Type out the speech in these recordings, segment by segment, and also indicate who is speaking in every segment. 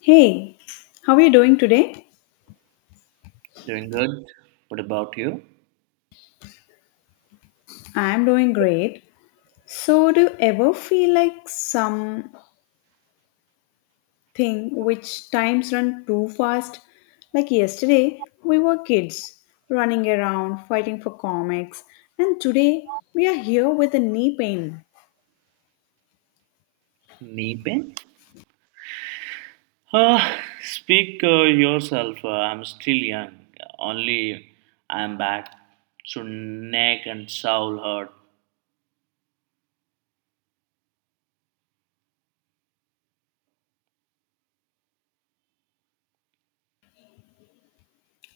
Speaker 1: Hey, how are you doing today?
Speaker 2: Doing good. What about you?
Speaker 1: I'm doing great. So, do you ever feel like something which times run too fast? Like yesterday, we were kids running around fighting for comics, and today we are here with a knee pain.
Speaker 2: Knee pain? Speak yourself. I'm still young. Only I'm back. So neck and soul hurt.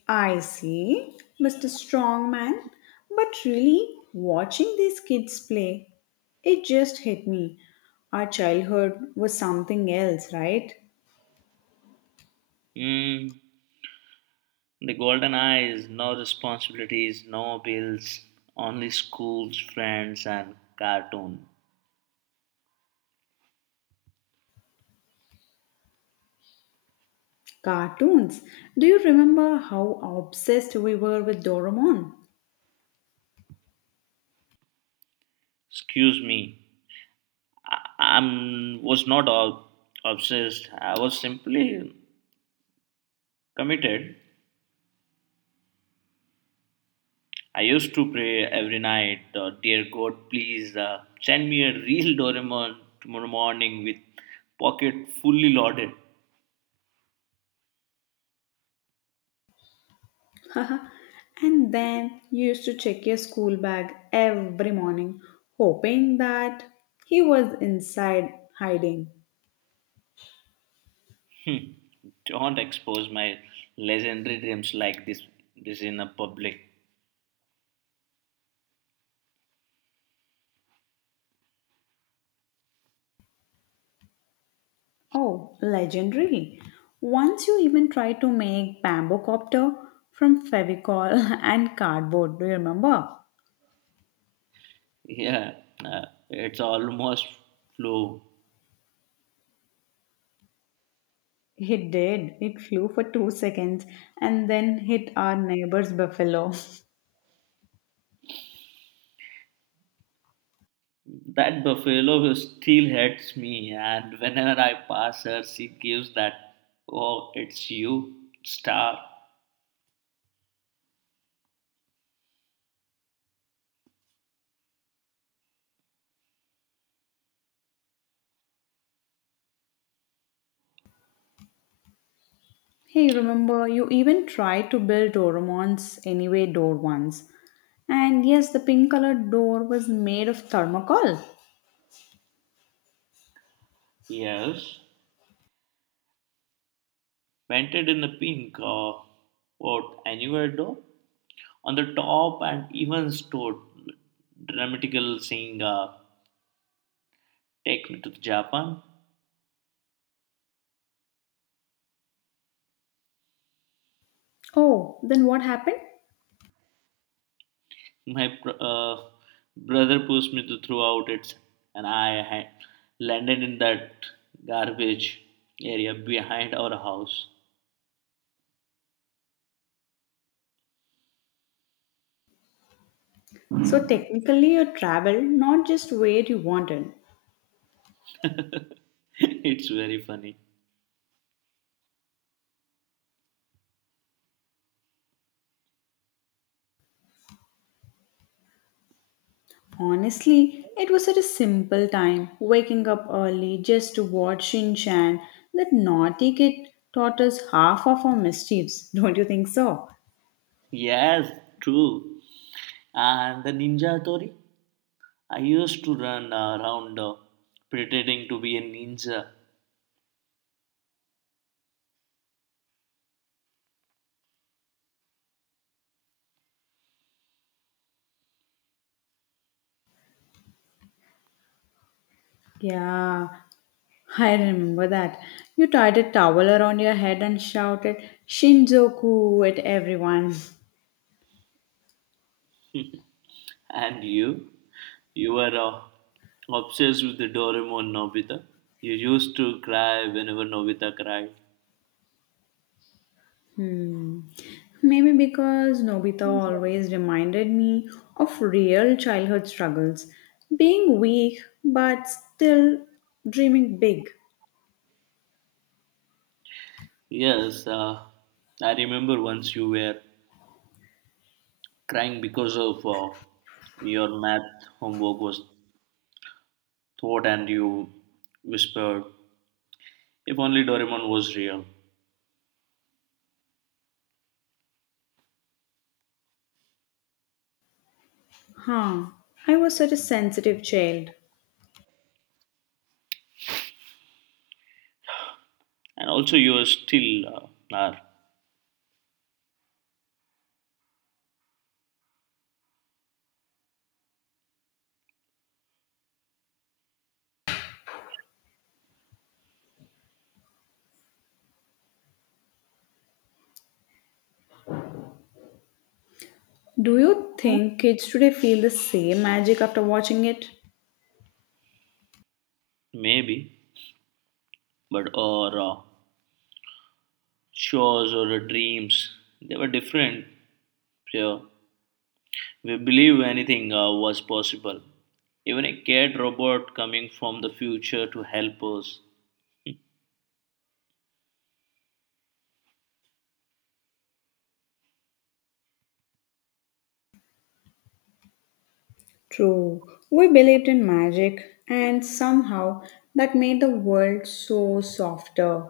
Speaker 1: I see, Mr. Strongman. But really, watching these kids play, it just hit me. Our childhood was something else, right?
Speaker 2: Mm, the golden eyes, no responsibilities, no bills, only schools, friends, and cartoon.
Speaker 1: Cartoons. Do you remember how obsessed we were with Doraemon?
Speaker 2: Excuse me. I was not obsessed. I was simply committed. I used to pray every night, dear God, please send me a real Doraemon tomorrow morning with pocket fully loaded.
Speaker 1: and then you used to check your school bag every morning, hoping that he was inside hiding.
Speaker 2: Hmm. Don't expose my legendary dreams like this. This in a public.
Speaker 1: Oh, legendary. Once you even tried to make bamboo copter from fevicol and cardboard. Do you remember?
Speaker 2: Yeah, it's almost flew.
Speaker 1: It did. It flew for 2 seconds and then hit our neighbor's buffalo.
Speaker 2: That buffalo still hates me, and whenever I pass her, she gives that, oh, it's you, star.
Speaker 1: Hey, remember, you even tried to build Doraemon's Anyway door once. And yes, the pink colored door was made of thermocol.
Speaker 2: Yes, painted in the pink, what, innuendo on the top, and even stored dramatical saying, take me to Japan.
Speaker 1: Oh, then what happened?
Speaker 2: My brother pushed me to throughout it, and I had landed in that garbage area behind our house.
Speaker 1: So, technically, you traveled not just where you wanted.
Speaker 2: It's very funny.
Speaker 1: Honestly, it was such a simple time, waking up early just to watch Shin Chan. That naughty kid taught us half of our mischiefs, don't you think so?
Speaker 2: Yes, true. And the ninja tori, I used to run around pretending to be a ninja.
Speaker 1: Yeah, I remember that. You tied a towel around your head and shouted Shinzoku at everyone.
Speaker 2: And you? You were obsessed with the Doraemon Nobita. You used to cry whenever Nobita cried.
Speaker 1: Hmm. Maybe because Nobita always reminded me of real childhood struggles. Being weak but still dreaming big.
Speaker 2: Yes, I remember once you were crying because of your math homework was taught, and you whispered, if only Doraemon was real.
Speaker 1: Huh. I was such a sensitive child.
Speaker 2: And also you are still are.
Speaker 1: Do you think kids today feel the same magic after watching it?
Speaker 2: Maybe, but or shows or dreams, they were different. Yeah. We believe anything was possible. Even a cat robot coming from the future to help us.
Speaker 1: True, we believed in magic, and somehow that made the world so softer.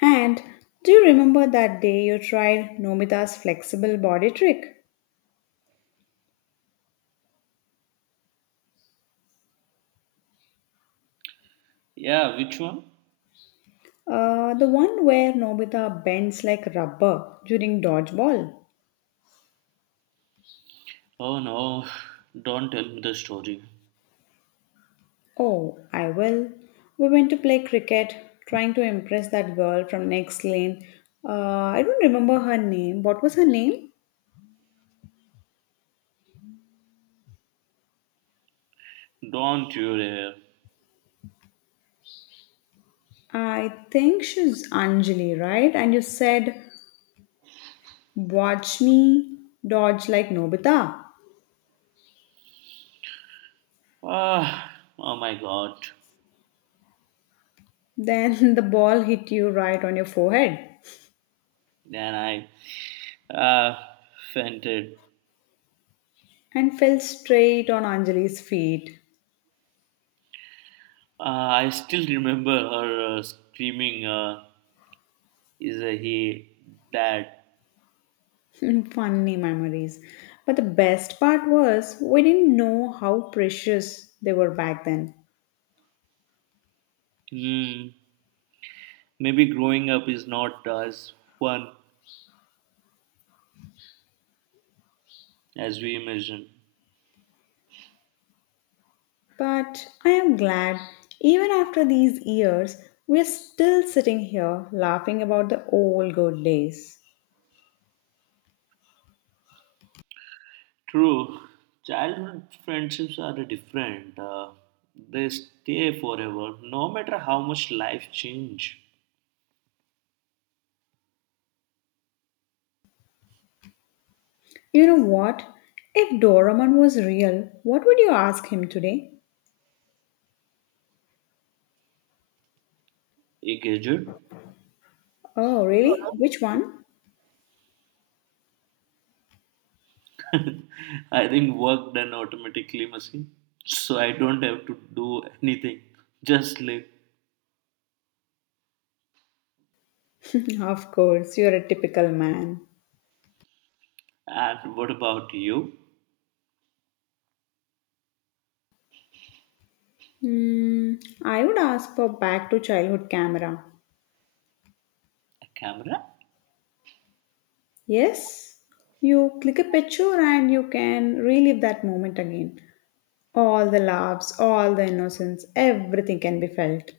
Speaker 1: And do you remember that day you tried Nobita's flexible body trick?
Speaker 2: Yeah, which one?
Speaker 1: The one where Nobita bends like rubber during dodgeball.
Speaker 2: Oh no, don't tell me the story.
Speaker 1: Oh, I will. We went to play cricket, trying to impress that girl from next lane. Uh, I don't remember her name. What was her name?
Speaker 2: Don't you dare.
Speaker 1: I think she's Anjali, right? And you said, watch me dodge like Nobita.
Speaker 2: Ah, oh my god.
Speaker 1: Then the ball hit you right on your forehead
Speaker 2: Then I uh, fainted.
Speaker 1: and fell straight on Anjali's feet.
Speaker 2: I still remember her screaming, is he that?
Speaker 1: Funny memories. But the best part was we didn't know how precious they were back then.
Speaker 2: Hmm, maybe growing up is not as fun as we imagine.
Speaker 1: But I am glad, even after these years, we're still sitting here laughing about the old good days.
Speaker 2: True, childhood friendships are different. They stay forever, no matter how much life change.
Speaker 1: You know what? If Doraemon was real, what would you ask him today?
Speaker 2: A gadget.
Speaker 1: Oh, really? Which one?
Speaker 2: I think work done automatically machine. So I don't have to do anything, just live.
Speaker 1: Of course, you're a typical man.
Speaker 2: And what about you?
Speaker 1: Hmm, I would ask for back to childhood camera.
Speaker 2: A camera?
Speaker 1: Yes, you click a picture and you can relive that moment again. All the laughs, all the innocence, everything can be felt.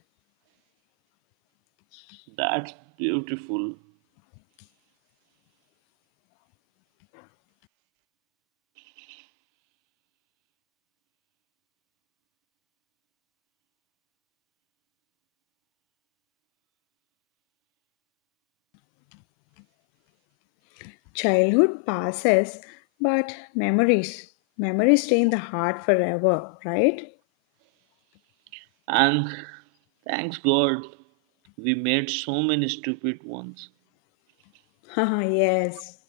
Speaker 2: That's beautiful.
Speaker 1: Childhood passes, but memories, memories stay in the heart forever, right?
Speaker 2: And thanks God, we made so many stupid ones.
Speaker 1: Haha, yes,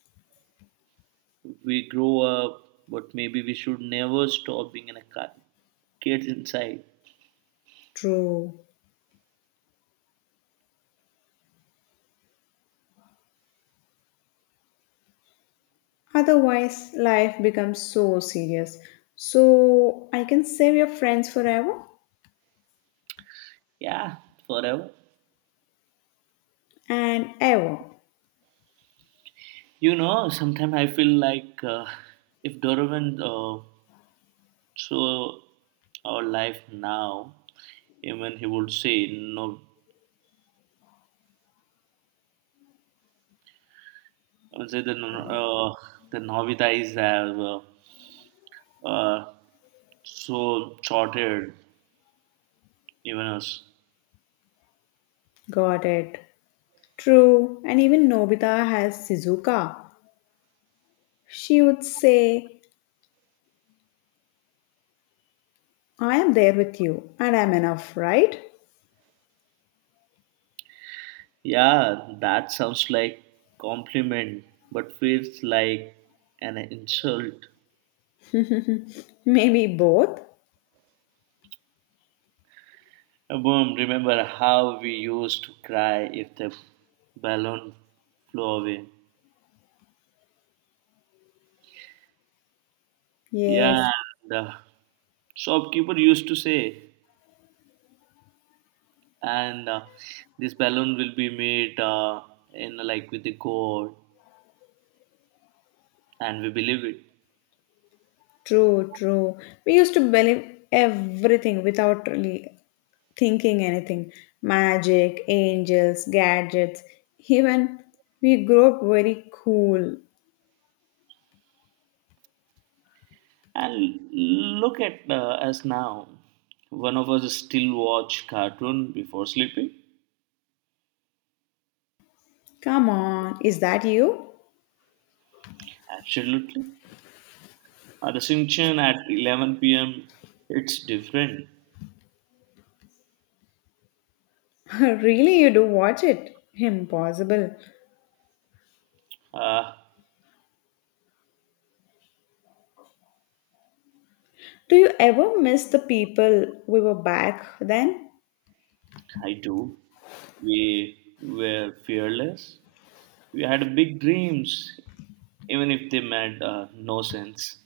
Speaker 2: We grow up, but maybe we should never stop being an a kids inside.
Speaker 1: true. Otherwise, life becomes so serious. So I can save your friends forever
Speaker 2: Yeah, forever.
Speaker 1: and ever.
Speaker 2: You know, sometimes I feel like if Donovan saw our life now, even he would say no. I would say the Novita is uh, so shorted, even us.
Speaker 1: Got it. True. And even Nobita has Shizuka. She would say, I am there with you and I'm enough, right?
Speaker 2: Yeah, that sounds like compliment, but feels like an insult.
Speaker 1: Maybe both.
Speaker 2: Boom, remember how we used to cry if the balloon flew away.
Speaker 1: Yes,
Speaker 2: Yeah, the shopkeeper used to say, and this balloon will be made in like with the gold, and we believe it.
Speaker 1: true, true. We used to believe everything without really thinking anything magic, angels, gadgets. Even we grew up very cool.
Speaker 2: And look at us now. One of us still watch cartoon before sleeping.
Speaker 1: Come on, is that you?
Speaker 2: Absolutely. The Shinchan at 11 p.m. It's different.
Speaker 1: Really, you do watch it? Impossible.
Speaker 2: Uh,
Speaker 1: Do you ever miss the people we were back then?
Speaker 2: I do. We were fearless. We had big dreams, even if they made no sense.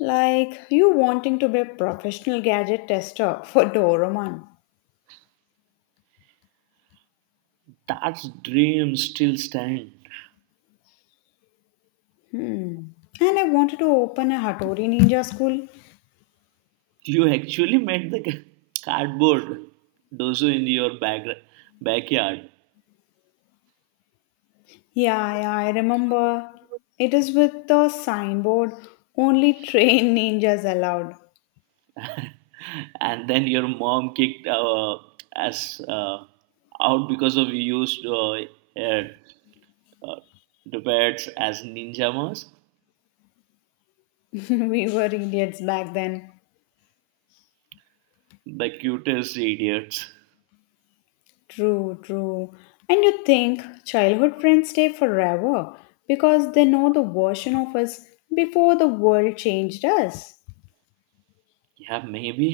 Speaker 1: Like you wanting to be a professional gadget tester for Doraemon.
Speaker 2: That dreams still stand.
Speaker 1: Hmm. And I wanted to open a Hattori Ninja school.
Speaker 2: You actually made the cardboard dozo in your backyard,
Speaker 1: Yeah, yeah, I remember. It is with the signboard, only trained ninjas allowed.
Speaker 2: and then your mom kicked us out because of you used uh, uh, the pets as ninja masks.
Speaker 1: We were idiots back then.
Speaker 2: The cutest idiots.
Speaker 1: True, true. And you think childhood friends stay forever because they know the version of us before the world changed us.
Speaker 2: Yeah, maybe,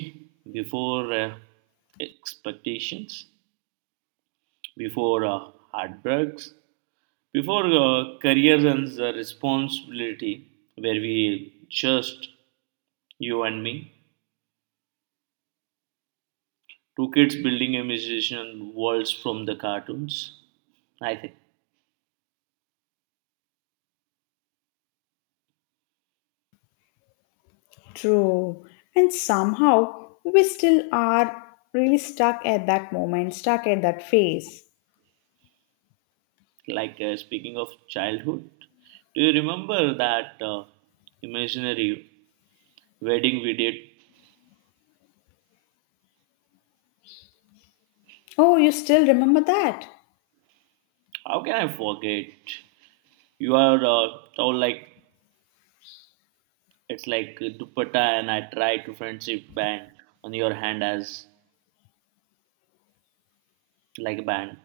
Speaker 2: before expectations, before heartbreaks, before careers and the responsibility, where we just you and me, two kids building a musician worlds from the cartoons, I think.
Speaker 1: True. And somehow we still are really stuck at that moment, stuck at that phase.
Speaker 2: Like, speaking of childhood, do you remember that imaginary wedding we did?
Speaker 1: Oh, you still remember that?
Speaker 2: How can I forget? You are tall like, it's like a dupatta, and I try to friendship band on your hand as like a band.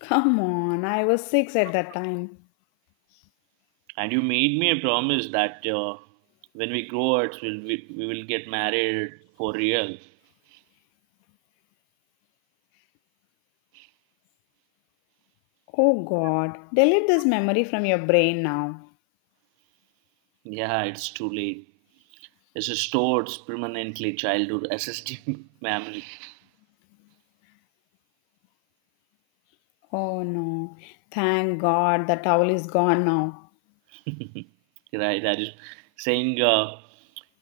Speaker 1: Come on, I was six at that time.
Speaker 2: And you made me a promise that when we grow up, we will get married for real.
Speaker 1: Oh God, delete this memory from your brain now.
Speaker 2: Yeah, it's too late. It's stored permanently childhood SSD memory.
Speaker 1: Oh no, thank God the towel is gone now.
Speaker 2: Right, that is saying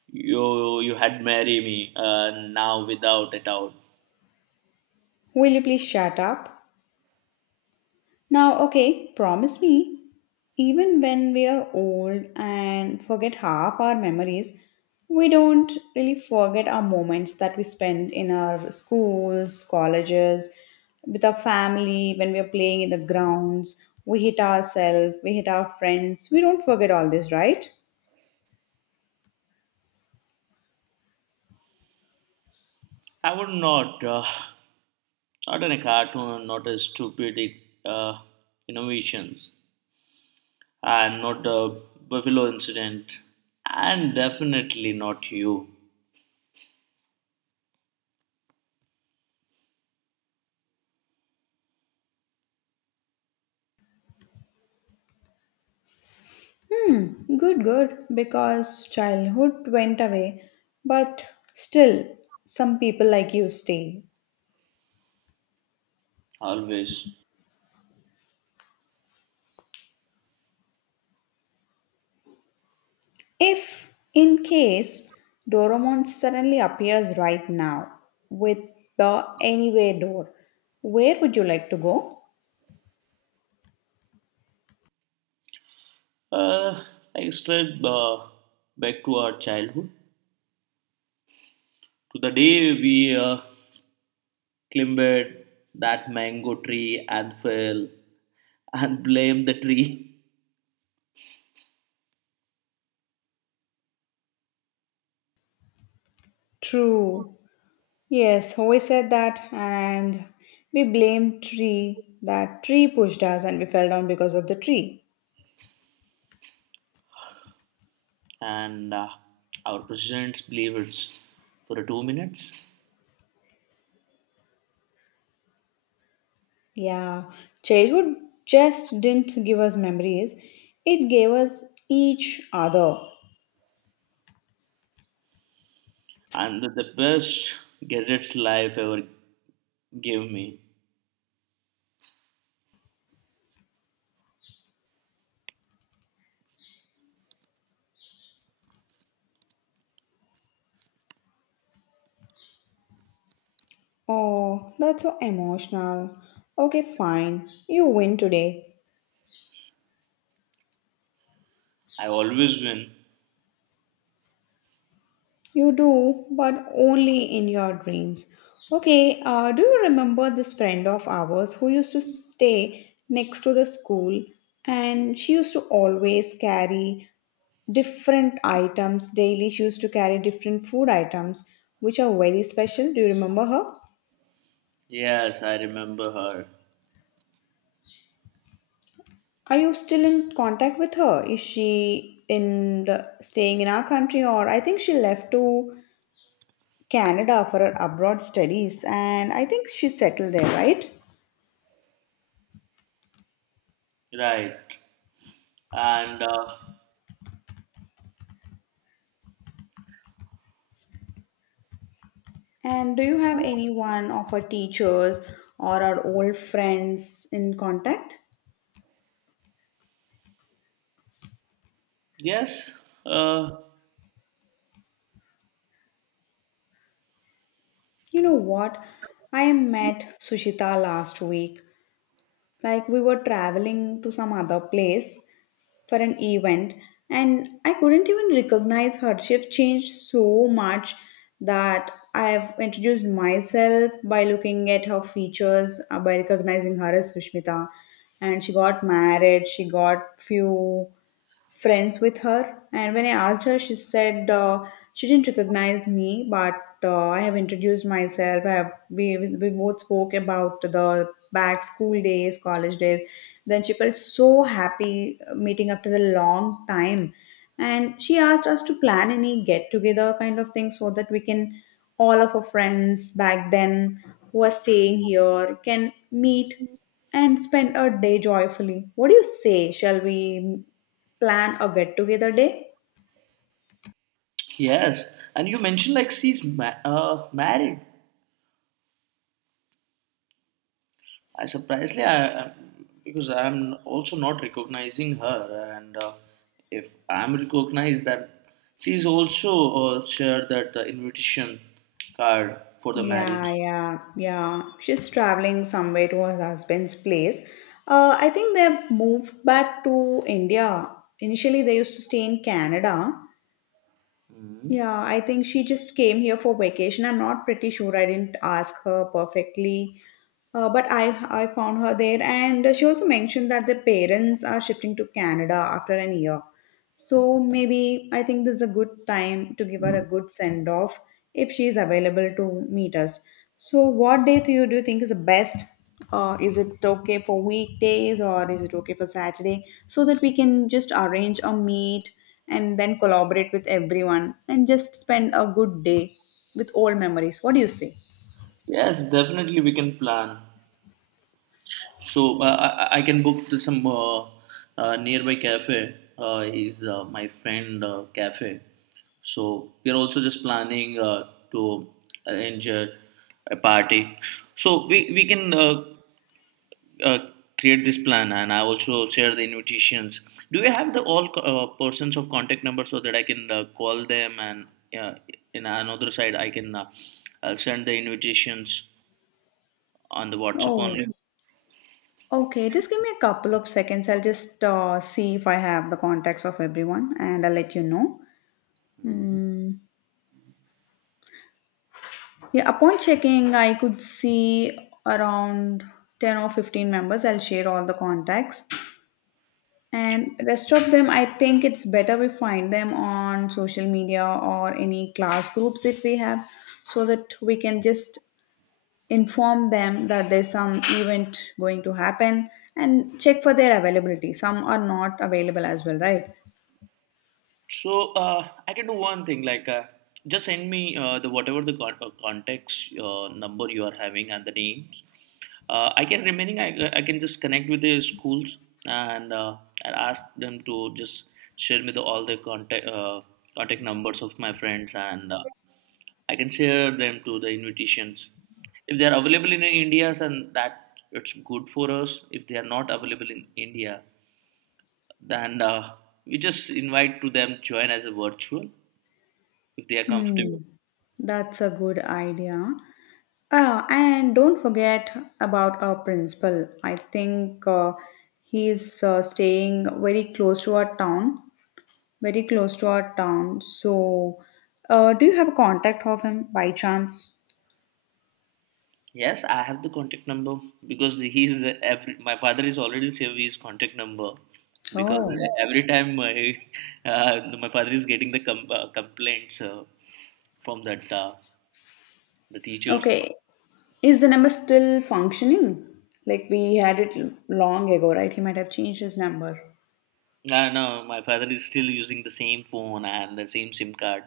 Speaker 2: you had marry me now without a doubt.
Speaker 1: Will you please shut up? Now, okay, promise me, even when we are old and forget half our memories, we don't really forget our moments that we spend in our schools, colleges, with our family, when we are playing in the grounds, we hit ourselves, we hit our friends. We don't forget all this, right?
Speaker 2: I would not, not in a cartoon, not a stupid uh, innovations. And not a Buffalo incident, and definitely not you.
Speaker 1: Good, good, because childhood went away, but still, some people like you stay.
Speaker 2: Always.
Speaker 1: If, in case, Doraemon suddenly appears right now with the anywhere door, where would you like to go?
Speaker 2: Uh, I strayed back to our childhood, to the day we climbed that mango tree and fell and blamed the tree,
Speaker 1: True. Yes, we said that, and we blamed tree. That tree pushed us, and we fell down because of the tree.
Speaker 2: and our presidents believed it for 2 minutes,
Speaker 1: Yeah, childhood just didn't give us memories; it gave us each other.
Speaker 2: and the best gadgets life ever gave me.
Speaker 1: Oh, that's so emotional. Okay, fine. You win today.
Speaker 2: I always win.
Speaker 1: You do, but only in your dreams. Okay, do you remember this friend of ours who used to stay next to the school and she used to always carry different items daily? She used to carry different food items which are very special. Do you remember her?
Speaker 2: Yes, I remember her.
Speaker 1: Are you still in contact with her? Is she in the staying in our country, or I think she left to Canada for her abroad studies, and I think she settled there, right?
Speaker 2: Right. And
Speaker 1: And do you have anyone of our teachers or our old friends in contact?
Speaker 2: yes, uh,
Speaker 1: You know what? I met Sushita last week. Like we were traveling to some other place for an event and I couldn't even recognize her. She've changed so much that I've introduced myself by looking at her features, by recognizing her as Sushmita. And she got married, she got few friends with her. And when I asked her, she said she didn't recognize me, but I have introduced myself. I have, we both spoke about the back school days, college days. Then she felt so happy meeting after the long time. And she asked us to plan any get together kind of thing so that we can, all of our friends back then who are staying here, can meet and spend a day joyfully. What do you say? Shall we plan a get together day?
Speaker 2: yes. And you mentioned like she's married. I Surprisingly, I because I'm also not recognizing her, and if I'm recognized, that she's also shared that invitation card for the marriage.
Speaker 1: Yeah, yeah, yeah. She's traveling somewhere to her husband's place. I think they've moved back to India. Initially, they used to stay in Canada.
Speaker 2: Mhm.
Speaker 1: Yeah, I think she just came here for vacation. I'm not pretty sure. I didn't ask her perfectly, but I found her there, and she also mentioned that the parents are shifting to Canada after an year. So maybe I think this is a good time to give her a good send off if she is available to meet us. So what day do you think is the best? Is it okay for weekdays or is it okay for Saturday? So that we can just arrange a meet and then collaborate with everyone and just spend a good day with old memories. What do you say?
Speaker 2: Yes, definitely we can plan. So I can book to some nearby cafe. Is my friend cafe. So we are also just planning to arrange a party. So we can uh, create this plan, and I also share the invitations. Do you have the all persons of contact number so that I can call them, and uh, in another side I can send the invitations on the WhatsApp only.
Speaker 1: Oh, okay. Just give me a couple of seconds. I'll just see if I have the contacts of everyone and I'll let you know. Hmm. Yeah, upon checking, I could see around 10 or 15 members. I'll share all the contacts. And rest of them, I think it's better we find them on social media or any class groups if we have, so that we can just inform them that there's some event going to happen and check for their availability. Some are not available as well, right?
Speaker 2: So I can do one thing like, just send me the whatever the context number you are having and the names. I can remaining I can just connect with the schools and uh, and ask them to just share me the all the contact numbers of my friends, and I can share them to the invitations if they are available in India, and that it's good for us. If they are not available in India, then we just invite to them join as a virtual if they are
Speaker 1: Hmm.
Speaker 2: comfortable.
Speaker 1: That's a good idea. And don't forget about our principal. I think he's staying very close to our town, very close to our town. So, do you have a contact of him by chance?
Speaker 2: Yes, I have the contact number because he is the every, my father is already saved his contact number, because
Speaker 1: Oh,
Speaker 2: every time my my father is getting the complaints from that the teachers.
Speaker 1: okay. Is the number still functioning? Like we had it long ago, right? He might have changed his number.
Speaker 2: No, no, my father is still using the same phone and the same SIM card.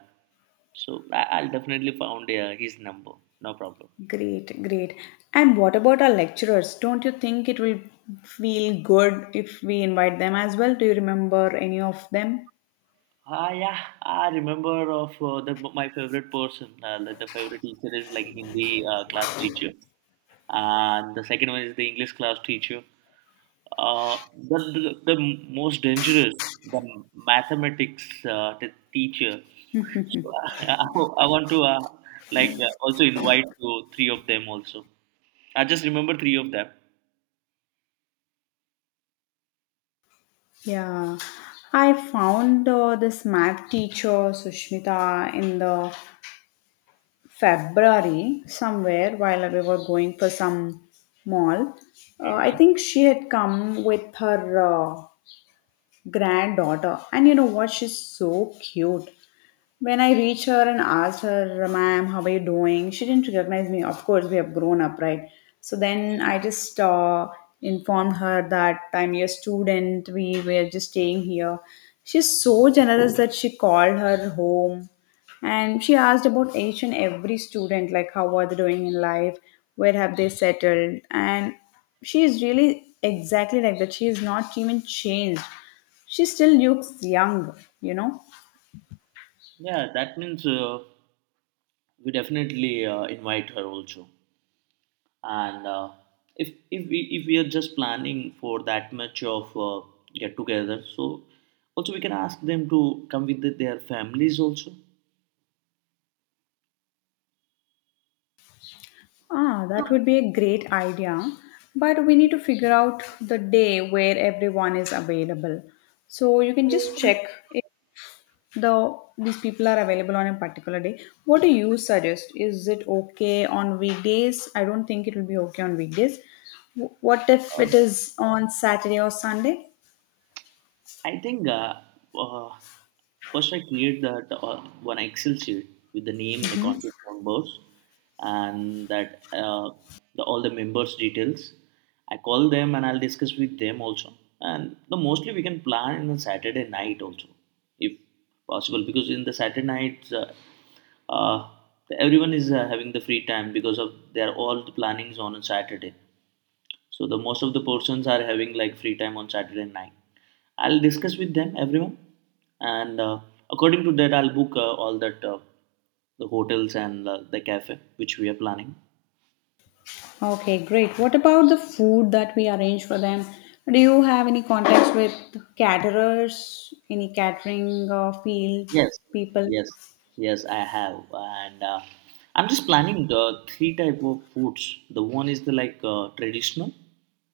Speaker 2: So I'll definitely found his number. No problem.
Speaker 1: Great, great. And what about our lecturers? Don't you think it will feel good if we invite them as well? Do you remember any of them?
Speaker 2: Ah, yeah, I remember of the my favorite person. The favorite teacher is like Hindi class teacher, and the second one is the English class teacher. The most dangerous, the mathematics the teacher. So, I want to, like, also invite to three of them also. I just remember three of them.
Speaker 1: Yeah, I found this math teacher Sushmita in the February somewhere while we were going for some mall. I
Speaker 2: Mhm.
Speaker 1: think she had come with her granddaughter, and you know what? She's so cute. When I reached her and asked her, ma'am, how are you doing? She didn't recognize me. Of course, we have grown up, right? So then
Speaker 2: Mm.
Speaker 1: I just informed her that I'm your student. We were just staying here. She's so generous that she called her home and she asked about each and every student, like how are they doing in life? Where have they settled? And she is really exactly like that. She is not even changed. She still looks young, you know?
Speaker 2: Yeah, that means we definitely invite her also. And if we are just planning for that much of get together, so also we can ask them to come with the- their families also.
Speaker 1: Ah, that would be a great idea. But we need to figure out the day where everyone is available. So you can just check if these people are available on a particular day. What do you suggest? Is it okay on weekdays? I don't think it will be okay on weekdays. What if it
Speaker 2: uh,
Speaker 1: is on Saturday or Sunday?
Speaker 2: i think uh, uh, first I create that one excel sheet with the name and the contact numbers, and that all the members details, I call them, and I'll discuss with them also. And the mostly we can plan in the Saturday night also, if possible, because in the Saturday nights, uh, everyone is having the free time because of they're all the plannings on a Saturday. So the most of the persons are having like free time on Saturday night. I'll discuss with them everyone, and according to that, I'll book all that, the hotels, and the cafe which we are planning.
Speaker 1: Okay, great. What about the food that we arrange for them? Do you have any contacts with caterers, any catering field
Speaker 2: Yes,
Speaker 1: people?
Speaker 2: yes, yes, I have, and I'm just planning the three type of foods. The one is the like, traditional,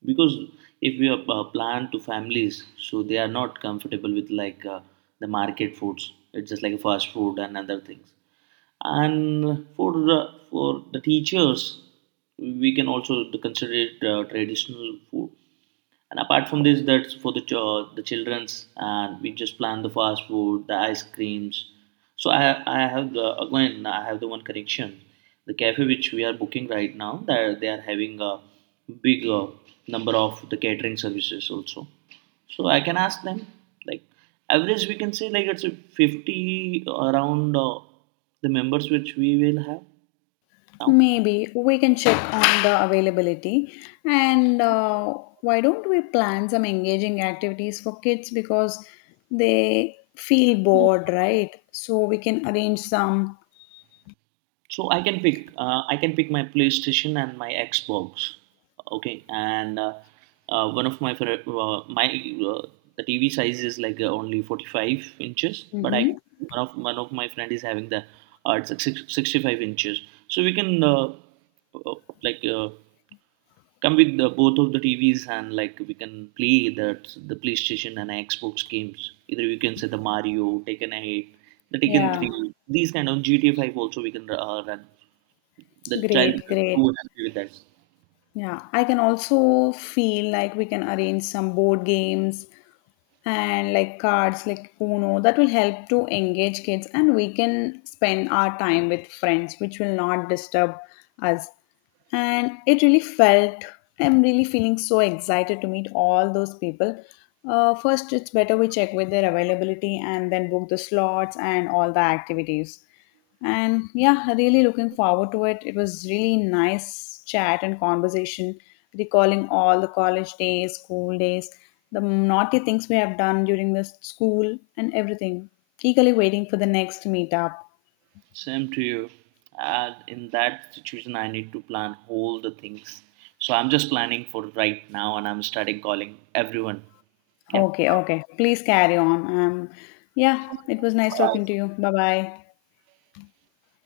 Speaker 2: because if we are plan to families, so they are not comfortable with like the market foods. It's just like fast food and other things. And for for the teachers, we can also consider it traditional food. And apart from this, that's for the the childrens, and we just plan the fast food, the ice creams. So I have the again I have the one correction, the cafe which we are booking right now that they are having a big number of the catering services also. So I can ask them, like average we can say like it's a 50 around the members which we will have now.
Speaker 1: Maybe we can check on the availability and why don't we plan some engaging activities for kids because they feel bored, right? So we can arrange some.
Speaker 2: So I can pick. I can pick my PlayStation and my Xbox. Okay, and one of my favorite, my the TV size is like, only 45 inches, but I,
Speaker 1: Mm-hmm.
Speaker 2: one of my friend is having the, it's like 65 inches. So we can uh, like, come with the, both of the TVs, and like we can play that the PlayStation and Xbox games. Either we can say the Mario, Taken 8, the Taken
Speaker 1: Yeah,
Speaker 2: Three, these kind of GTA 5 also we can run. The child
Speaker 1: great,
Speaker 2: is
Speaker 1: great.
Speaker 2: too happy with that.
Speaker 1: Yeah, I can also feel like we can arrange some board games and like cards like uno that will help to engage kids and we can spend our time with friends which will not disturb us and it really felt, I'm really feeling so excited to meet all those people. First it's better we check with their availability and then book the slots and all the activities, and yeah, really looking forward to it. It was really nice chat and conversation, recalling all the college days, school days, the naughty things we have done during the school and everything. Eagerly waiting for the next meetup.
Speaker 2: Same to you. And in that situation, I need to plan all the things. So I'm just planning for right now, and I'm starting calling everyone. Yeah.
Speaker 1: Okay, okay. Please carry on. Yeah, it was nice talking to you. Bye bye.